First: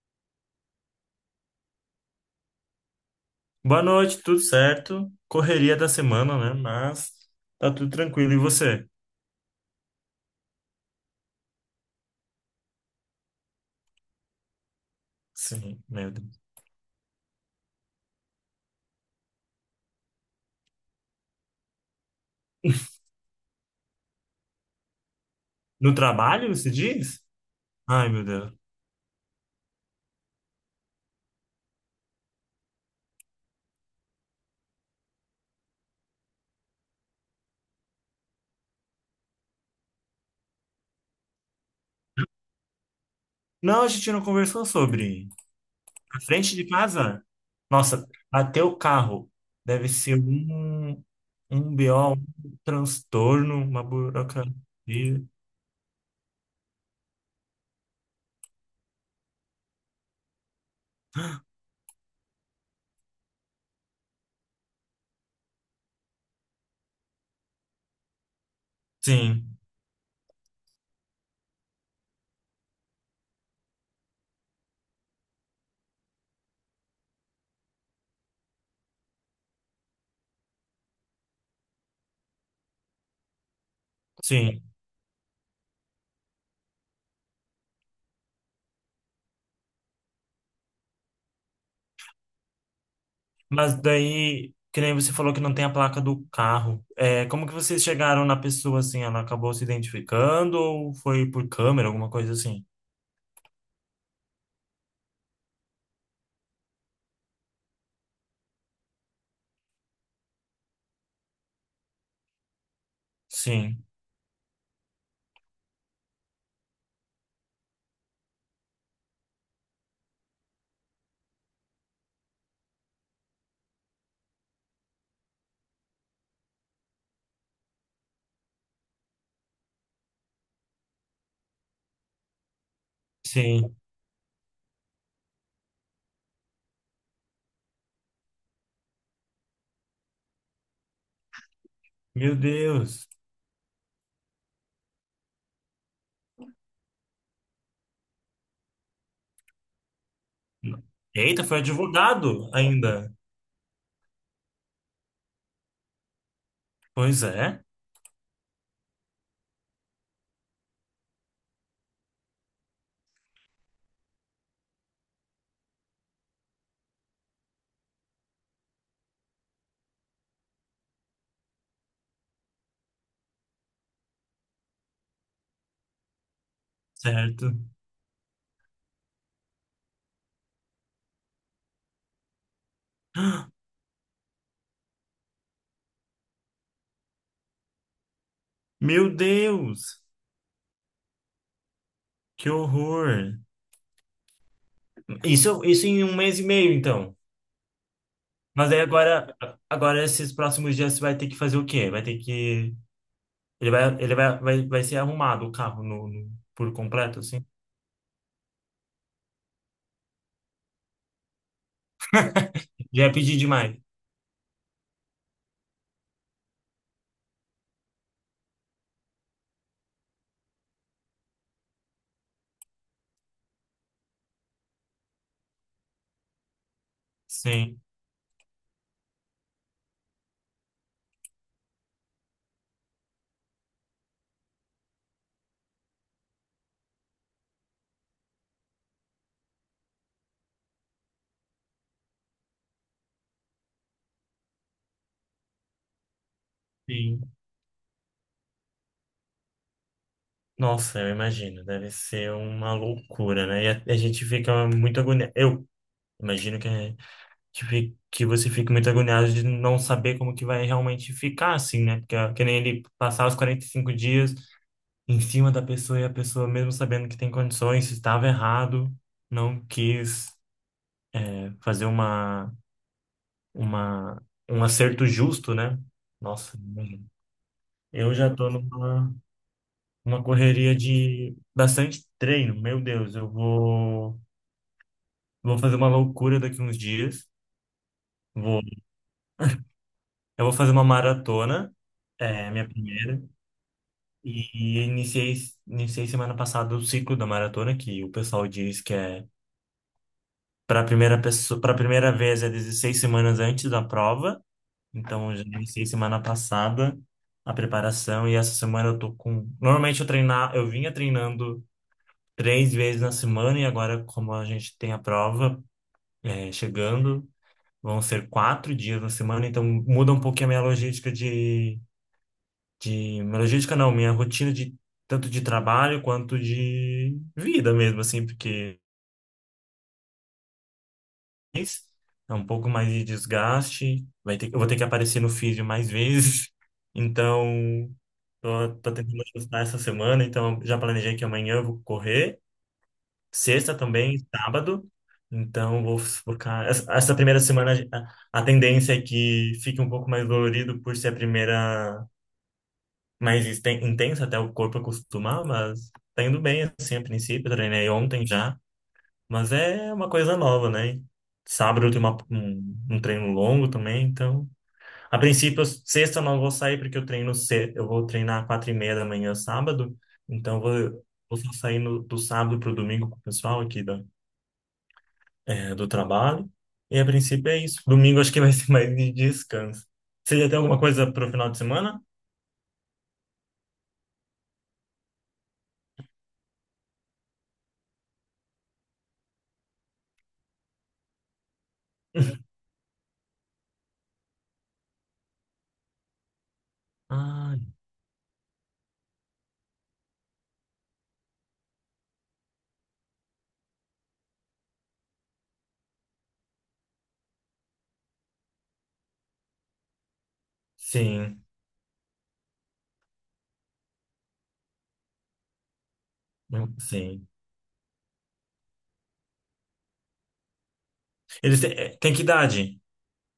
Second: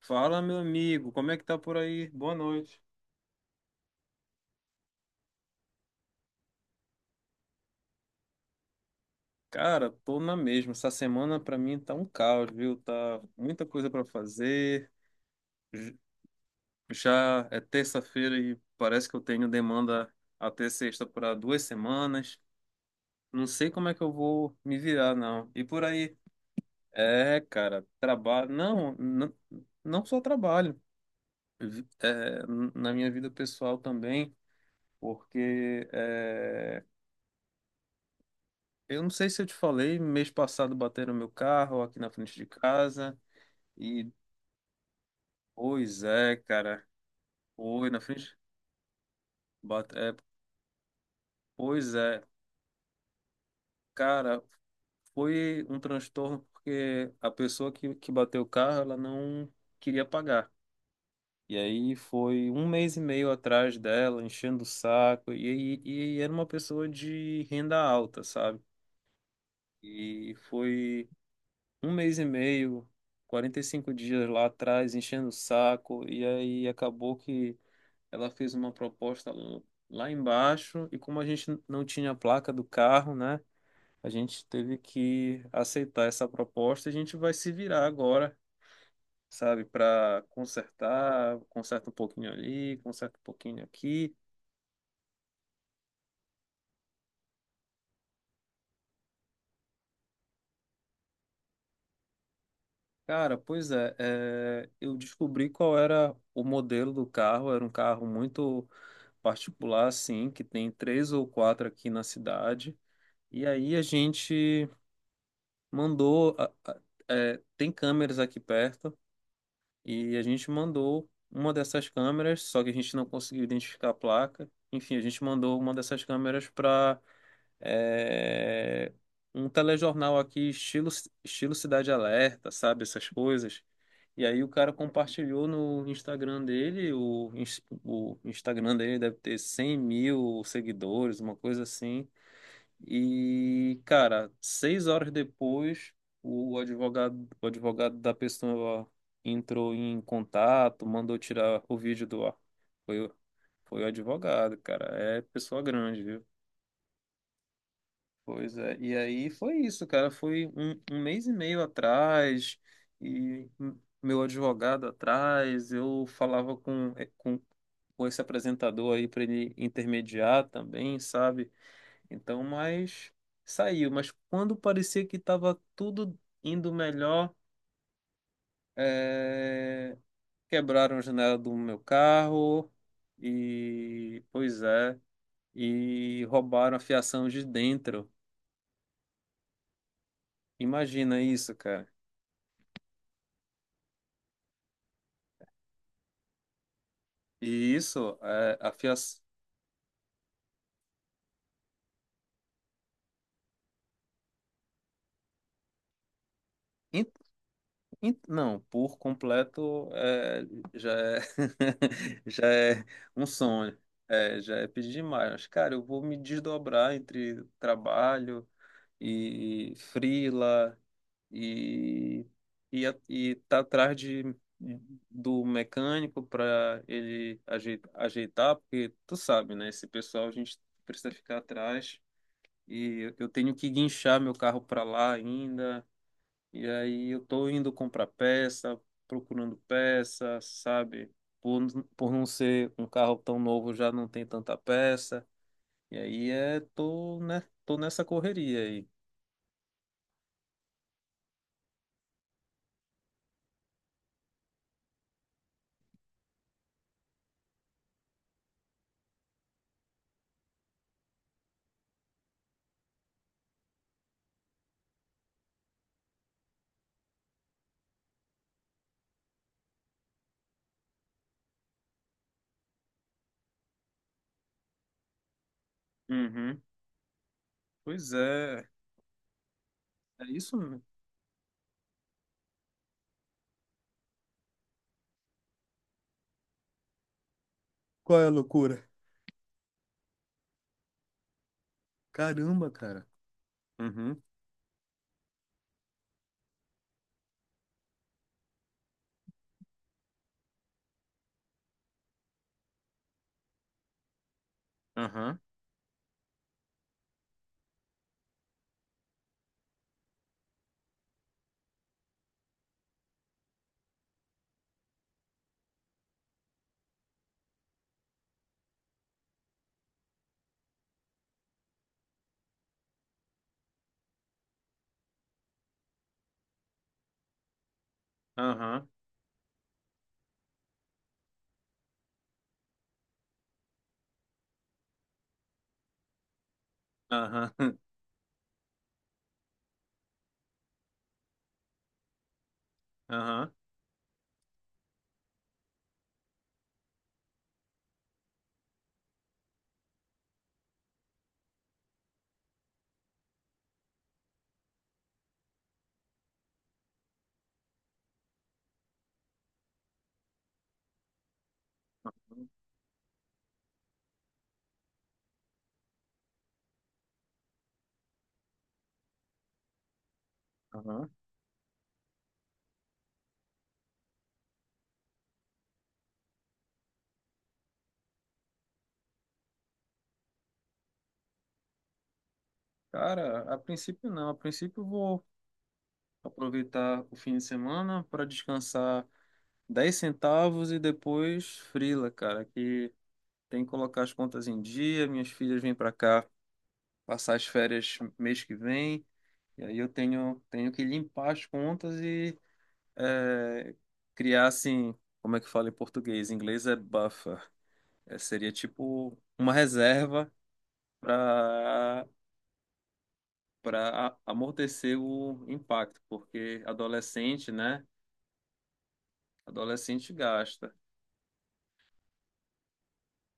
Fala, meu amigo, como é que tá por aí? Boa noite. Boa noite, tudo certo? Correria da semana, né? Mas tá tudo tranquilo. E você? Cara, tô na mesma. Essa semana pra mim tá um caos, viu? Tá muita coisa pra fazer. Sim, J- meu Deus. Já é terça-feira e parece que eu tenho demanda até sexta para 2 semanas. Não sei como é que eu vou me virar, não. E por No aí? trabalho, você diz? É, cara, Ai, meu trabalho. Deus. Não, não, não só trabalho. Vi- é, Na minha vida pessoal também, porque eu não sei se eu te falei, mês passado bateram meu carro aqui na frente de casa. Não, a E, gente não conversou sobre. Pois Na é, frente de cara. casa? Foi na Nossa, frente. até o carro. Deve Bate, ser é, um Pois BO, é. um transtorno, uma Cara, burocracia. foi um transtorno porque a pessoa que bateu o carro, ela não queria pagar. E aí foi um mês e meio atrás dela, enchendo o saco. E era uma pessoa de renda alta, sabe? Sim, E foi um mês e meio, 45 dias lá atrás, enchendo o saco, e aí acabou que ela fez uma proposta lá embaixo, e como a gente não tinha a placa do carro, né, a gente sim. teve que aceitar essa proposta, e a gente vai se virar agora, sabe, para consertar, conserta um pouquinho ali, conserta um pouquinho Mas aqui. daí, que nem você falou que não tem a placa do carro. É, como que vocês chegaram na pessoa assim? Ela acabou se identificando ou foi por câmera, alguma coisa assim? Cara, pois é, eu descobri qual era o modelo do carro, era um carro muito particular, assim que tem três ou quatro aqui na cidade. E aí a Sim, gente mandou. A- é, tem câmeras aqui perto, e a gente mandou uma dessas câmeras, só que a gente não conseguiu identificar a placa. Enfim, a gente mandou uma dessas câmeras para é, um telejornal aqui, estilo Cidade Alerta, sabe? Essas coisas. sim. E aí o cara compartilhou no Instagram dele, o Instagram dele deve ter 100 mil seguidores, uma coisa assim. Meu Deus. E, cara, 6 horas depois, o advogado da pessoa entrou em contato, mandou Eita, foi tirar o vídeo do ar. advogado Foi, ainda. o- foi o advogado, cara. É pessoa grande, viu? Pois é, Pois é, e aí foi isso, cara. Foi um mês e meio atrás, e meu advogado atrás, eu falava com esse apresentador aí para ele intermediar também, sabe? Então, mas saiu. Mas quando parecia que estava tudo indo melhor, certo. eh, quebraram a janela do meu carro, e pois é, e roubaram a fiação de dentro. Meu Deus, Imagina isso, cara. que horror. Isso em um mês e meio, então. E isso, é, a Mas aí fiação. agora esses próximos dias você vai ter que fazer o quê? Vai ter que. Ele vai ser arrumado o carro por completo, assim? Não, por completo é, já é, já é Já é um pedir sonho, demais. é, já é pedir demais. Mas, cara, eu vou me desdobrar entre trabalho e freela e, e tá atrás do mecânico para ele Sim, ajeitar, ajeitar, porque tu sabe, né? Esse pessoal a gente precisa ficar atrás. E eu tenho que guinchar meu carro para lá ainda. E aí eu tô indo comprar peça, procurando peça, sabe? Por, por não ser um carro tão novo, já não tem tanta peça. E aí tô, sim. né? Tô nessa correria aí. Nossa, eu imagino, deve ser uma loucura, né? E a gente fica muito agoniado. Eu imagino que, a gente fi- que você fique muito agoniado de não saber como que vai realmente ficar, assim, né? Porque é que nem ele passar os 45 dias em cima da pessoa e a pessoa, mesmo sabendo que tem condições, estava errado, não quis, né, fazer uma, um acerto justo, né? Nossa, Uhum. imagino. Pois Eu já tô é, numa. Uma é isso correria mesmo. de bastante treino. Meu Deus, eu vou fazer uma loucura daqui uns dias. Qual é a Vou, loucura? eu vou fazer uma maratona, é Caramba, minha cara. primeira, Uhum. e iniciei semana passada o ciclo da maratona, que o pessoal diz que é para primeira vez é 16 semanas antes da prova. Então, eu Aham. já iniciei semana passada a preparação e essa semana eu tô com. Normalmente eu vinha treinando três vezes na semana, e agora como a gente tem a prova chegando. Vão ser 4 dias na semana, então muda um pouquinho a minha logística. Minha logística não, minha rotina de tanto de trabalho quanto de vida mesmo, assim, porque Aham. é um pouco mais de desgaste. Eu vou ter que aparecer no físio mais vezes. Aham. Então, tô tentando ajustar essa semana, então já planejei que amanhã eu vou correr. Aham. Sexta também, sábado. Então, vou focar. Essa primeira semana, a tendência é que fique um pouco mais dolorido por ser a primeira mais intensa, até o corpo acostumar, mas tá indo bem, assim, a princípio. Eu treinei ontem já, mas é uma coisa nova, né? Sábado eu tenho um treino longo também, então. A princípio, sexta eu não vou sair porque eu treino cedo. Eu vou treinar 4:30 da manhã, sábado. Então, eu vou, Aham. vou só sair no, do sábado pro domingo com o pessoal aqui, do trabalho. E a princípio é isso. Domingo acho que vai ser mais de descanso. Você já tem alguma coisa para o final de semana? Cara, a princípio não. A princípio eu vou aproveitar o fim de semana para descansar 10 centavos e depois frila, cara, que tem que colocar as contas em dia, minhas filhas vêm para cá passar as Ah, férias mês que vem, e aí eu tenho, que limpar as contas e é, criar assim, como é que fala em português? Em inglês é buffer. É, seria tipo uma reserva sim. para para amortecer o impacto, porque sim. adolescente, né? Adolescente gasta. Eles têm que idade?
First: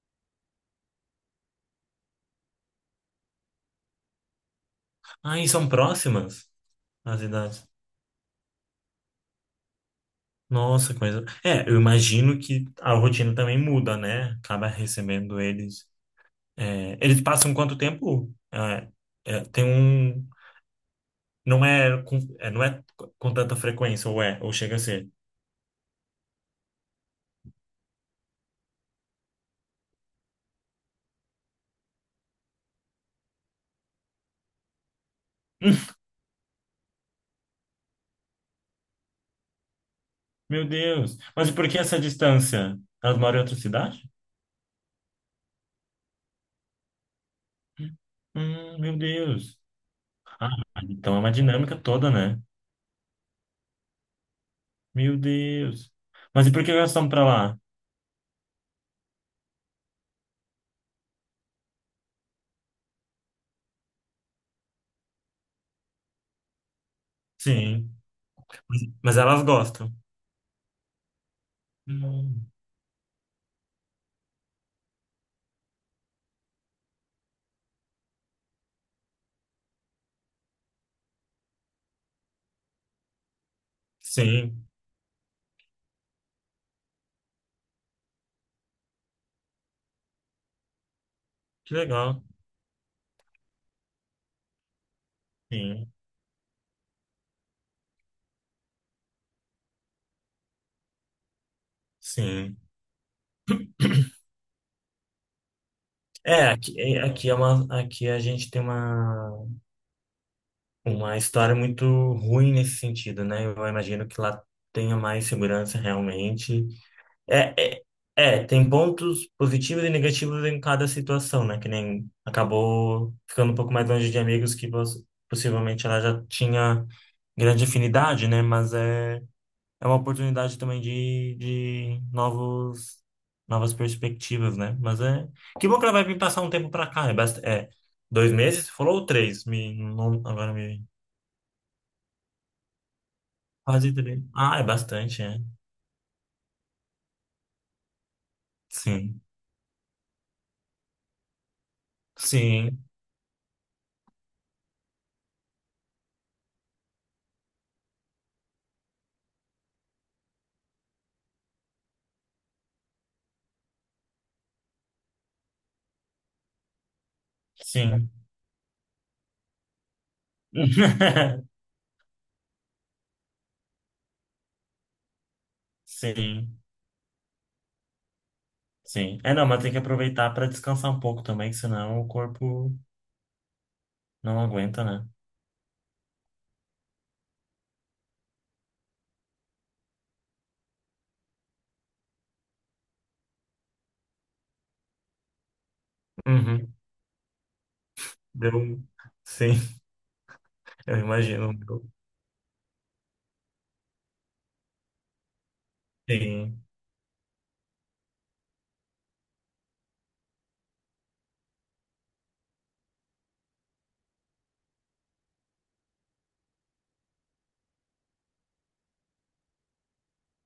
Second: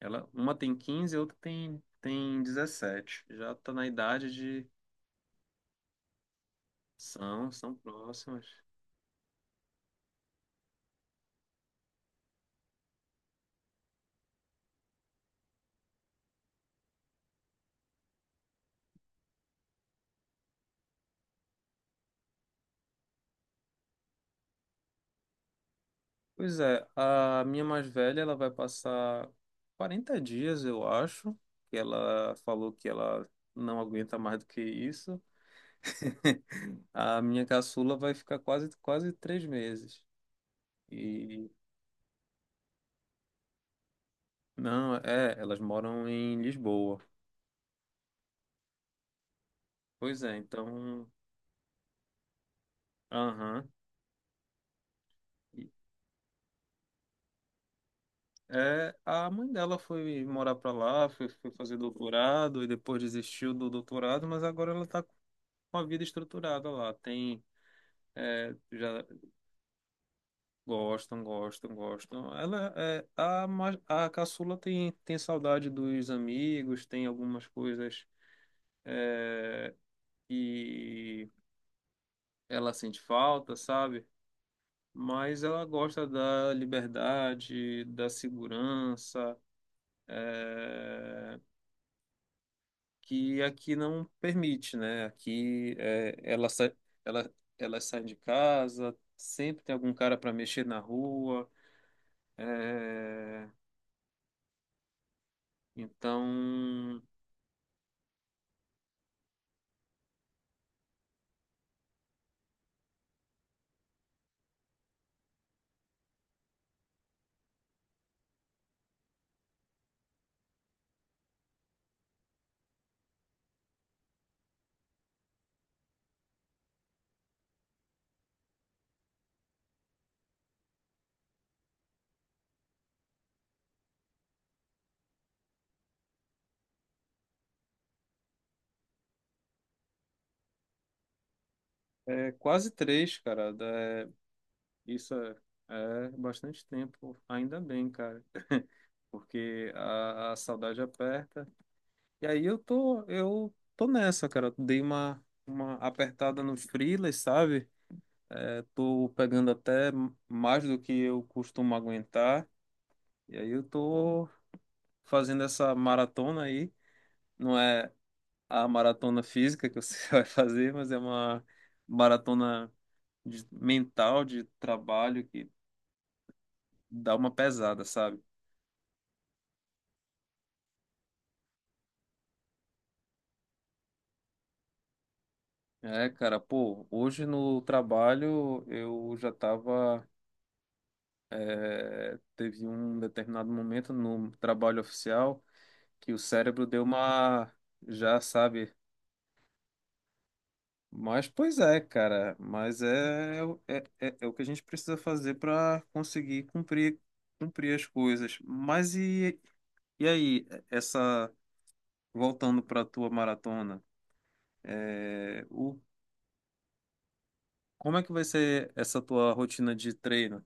Ela, uma tem 15 e a outra tem 17. Já tá na idade de. Ah, e são próximas as São, idades. são próximas. Nossa, coisa. É, eu imagino que a rotina também muda, né? Acaba recebendo eles. É, eles passam quanto tempo? É, é, tem um. Não é com tanta frequência, ou é, ou chega a ser. Pois é, a minha mais velha, ela vai passar 40 dias, eu acho, que ela falou que ela não aguenta mais do que isso. A minha caçula vai ficar quase 3 meses. Meu Deus. Mas E e por que essa distância? Elas moram em outra cidade? não, elas moram em Lisboa. Meu Deus. Pois é, Ah, então, então é uma dinâmica toda, né? aham. Meu Deus. Mas e por que elas estão pra lá? É, a mãe dela foi morar pra lá, foi fazer doutorado e depois desistiu do doutorado, mas agora ela tá com a vida estruturada lá. Tem, Sim. é, Mas já mas elas gostam? Gostam, gostam, gostam. Hum, Ela, é, a, ma- a caçula tem saudade dos amigos, tem algumas coisas, é, que ela sente falta, sabe? sim. Mas ela gosta da liberdade, da segurança, é, Que legal. que aqui não permite, né? Aqui Sim. é, ela sai, ela, ela sai de casa, sempre tem algum cara para mexer na rua. Sim. é, É, aqui, então, aqui é uma, aqui a gente tem uma história muito ruim nesse sentido, né? Eu imagino que lá tenha mais segurança realmente. É, é, é, tem pontos positivos e negativos em cada situação, né? Que nem acabou ficando um pouco mais longe de amigos que possivelmente ela já tinha grande afinidade, né? Mas é uma oportunidade também de novas perspectivas, né? Mas é. Que bom que ela vai vir passar um tempo pra cá. É 2 meses? Você falou ou três? Me, não, agora me. é quase três, cara. Quase da- três. Ah, é isso bastante, é, é. é bastante tempo, ainda bem, cara, Sim. porque a saudade aperta. E aí eu Sim. tô, eu tô nessa, cara. Dei uma apertada no freelas, sabe? É, tô pegando até mais do que eu costumo aguentar. E aí eu tô fazendo essa maratona aí. Não é Sim. a maratona física que você vai fazer, mas é uma maratona mental de trabalho que Sim. dá uma pesada, sabe? Sim. É, não, mas tem que aproveitar para descansar um pouco também, que senão o corpo não aguenta, né? É, cara, pô, hoje no trabalho eu já tava. Teve um determinado momento no trabalho oficial que o cérebro Uhum. deu uma. Já sabe. Deu. Sim, eu Mas, imagino. pois é, cara, mas é o que a gente precisa fazer para conseguir Sim. cumprir, as coisas. Mas e aí, voltando para a tua maratona, é, o, como é que vai ser essa tua rotina de treino?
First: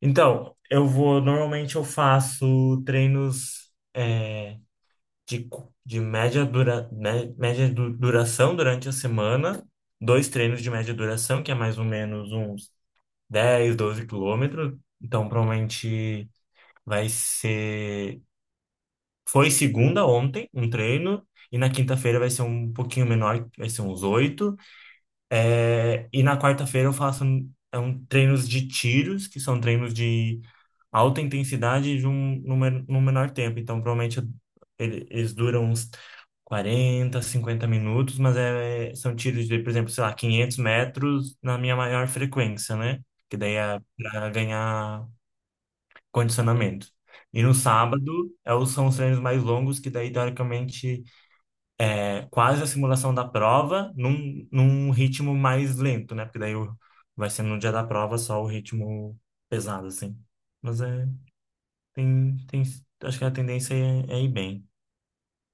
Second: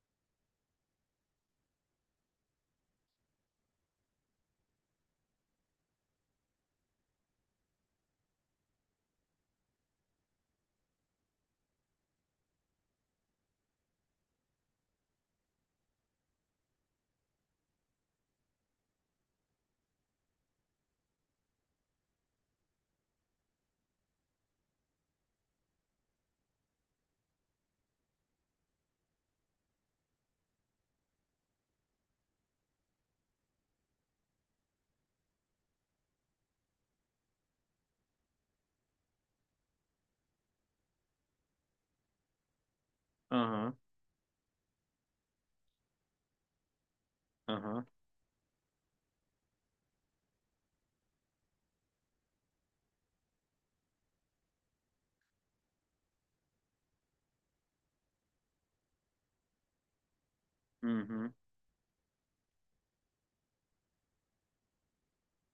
Então, eu vou. Normalmente eu faço treinos de média duração durante a semana. Dois treinos de média duração, que é mais ou menos uns 10 12 quilômetros. Então, provavelmente vai ser. Foi segunda ontem, um treino, e na quinta-feira vai ser um pouquinho menor, vai ser uns oito. É, e na quarta-feira eu faço treinos de tiros, que são treinos de alta intensidade de um, num, men- num menor tempo. Então, provavelmente eles duram uns 40 50 minutos, mas é, são tiros de, por exemplo, sei lá, 500 metros na minha maior frequência, né? Que daí Aham, é para ganhar condicionamento. E no aham, sábado, são os treinos mais longos, que daí, teoricamente, é quase a simulação da prova num ritmo mais lento, né? Porque daí vai ser no dia da prova só o ritmo pesado, assim. Mas é, uhum. tem, acho que a tendência é ir bem.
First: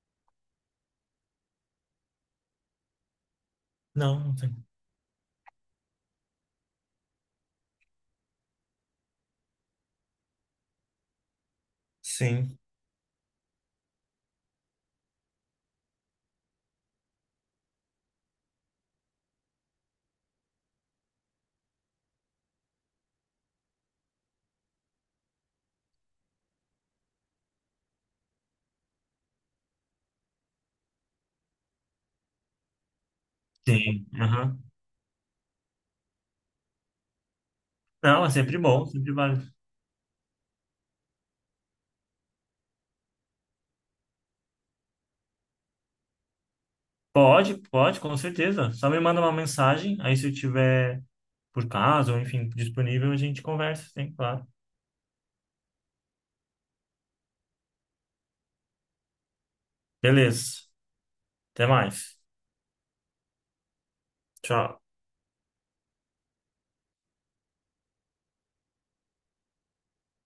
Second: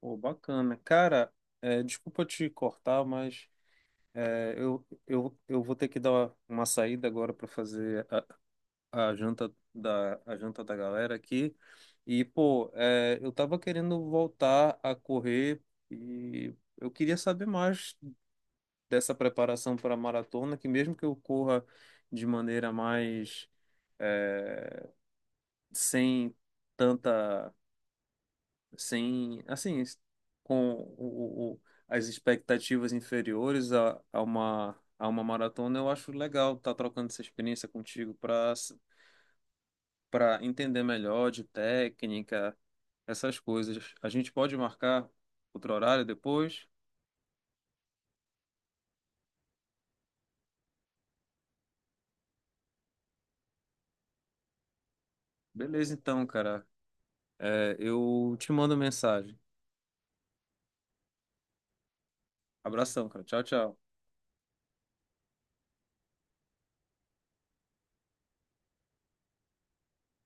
Pô, bacana. Cara, desculpa te cortar, mas Não, não sei. eu vou ter que dar uma saída agora para fazer a janta da galera aqui. Sim. Pô, eu tava querendo voltar a correr e eu queria saber mais dessa preparação para a maratona, que mesmo que eu corra de maneira mais, é, sem tanta, sem, assim, com o, o- as expectativas inferiores a, Sim. a Aham. uma, a uma maratona, eu acho legal estar trocando essa experiência contigo Não, é para sempre bom, sempre vale. Entender melhor de técnica, essas coisas. A gente pode marcar outro horário depois? Pode, pode, com certeza. Só me manda uma mensagem, aí se eu tiver, por caso, ou enfim, disponível, a gente conversa, sim, claro. Beleza, então, cara. Eu te mando mensagem. Beleza. Até mais. Abração, cara. Tchau, tchau. Tchau.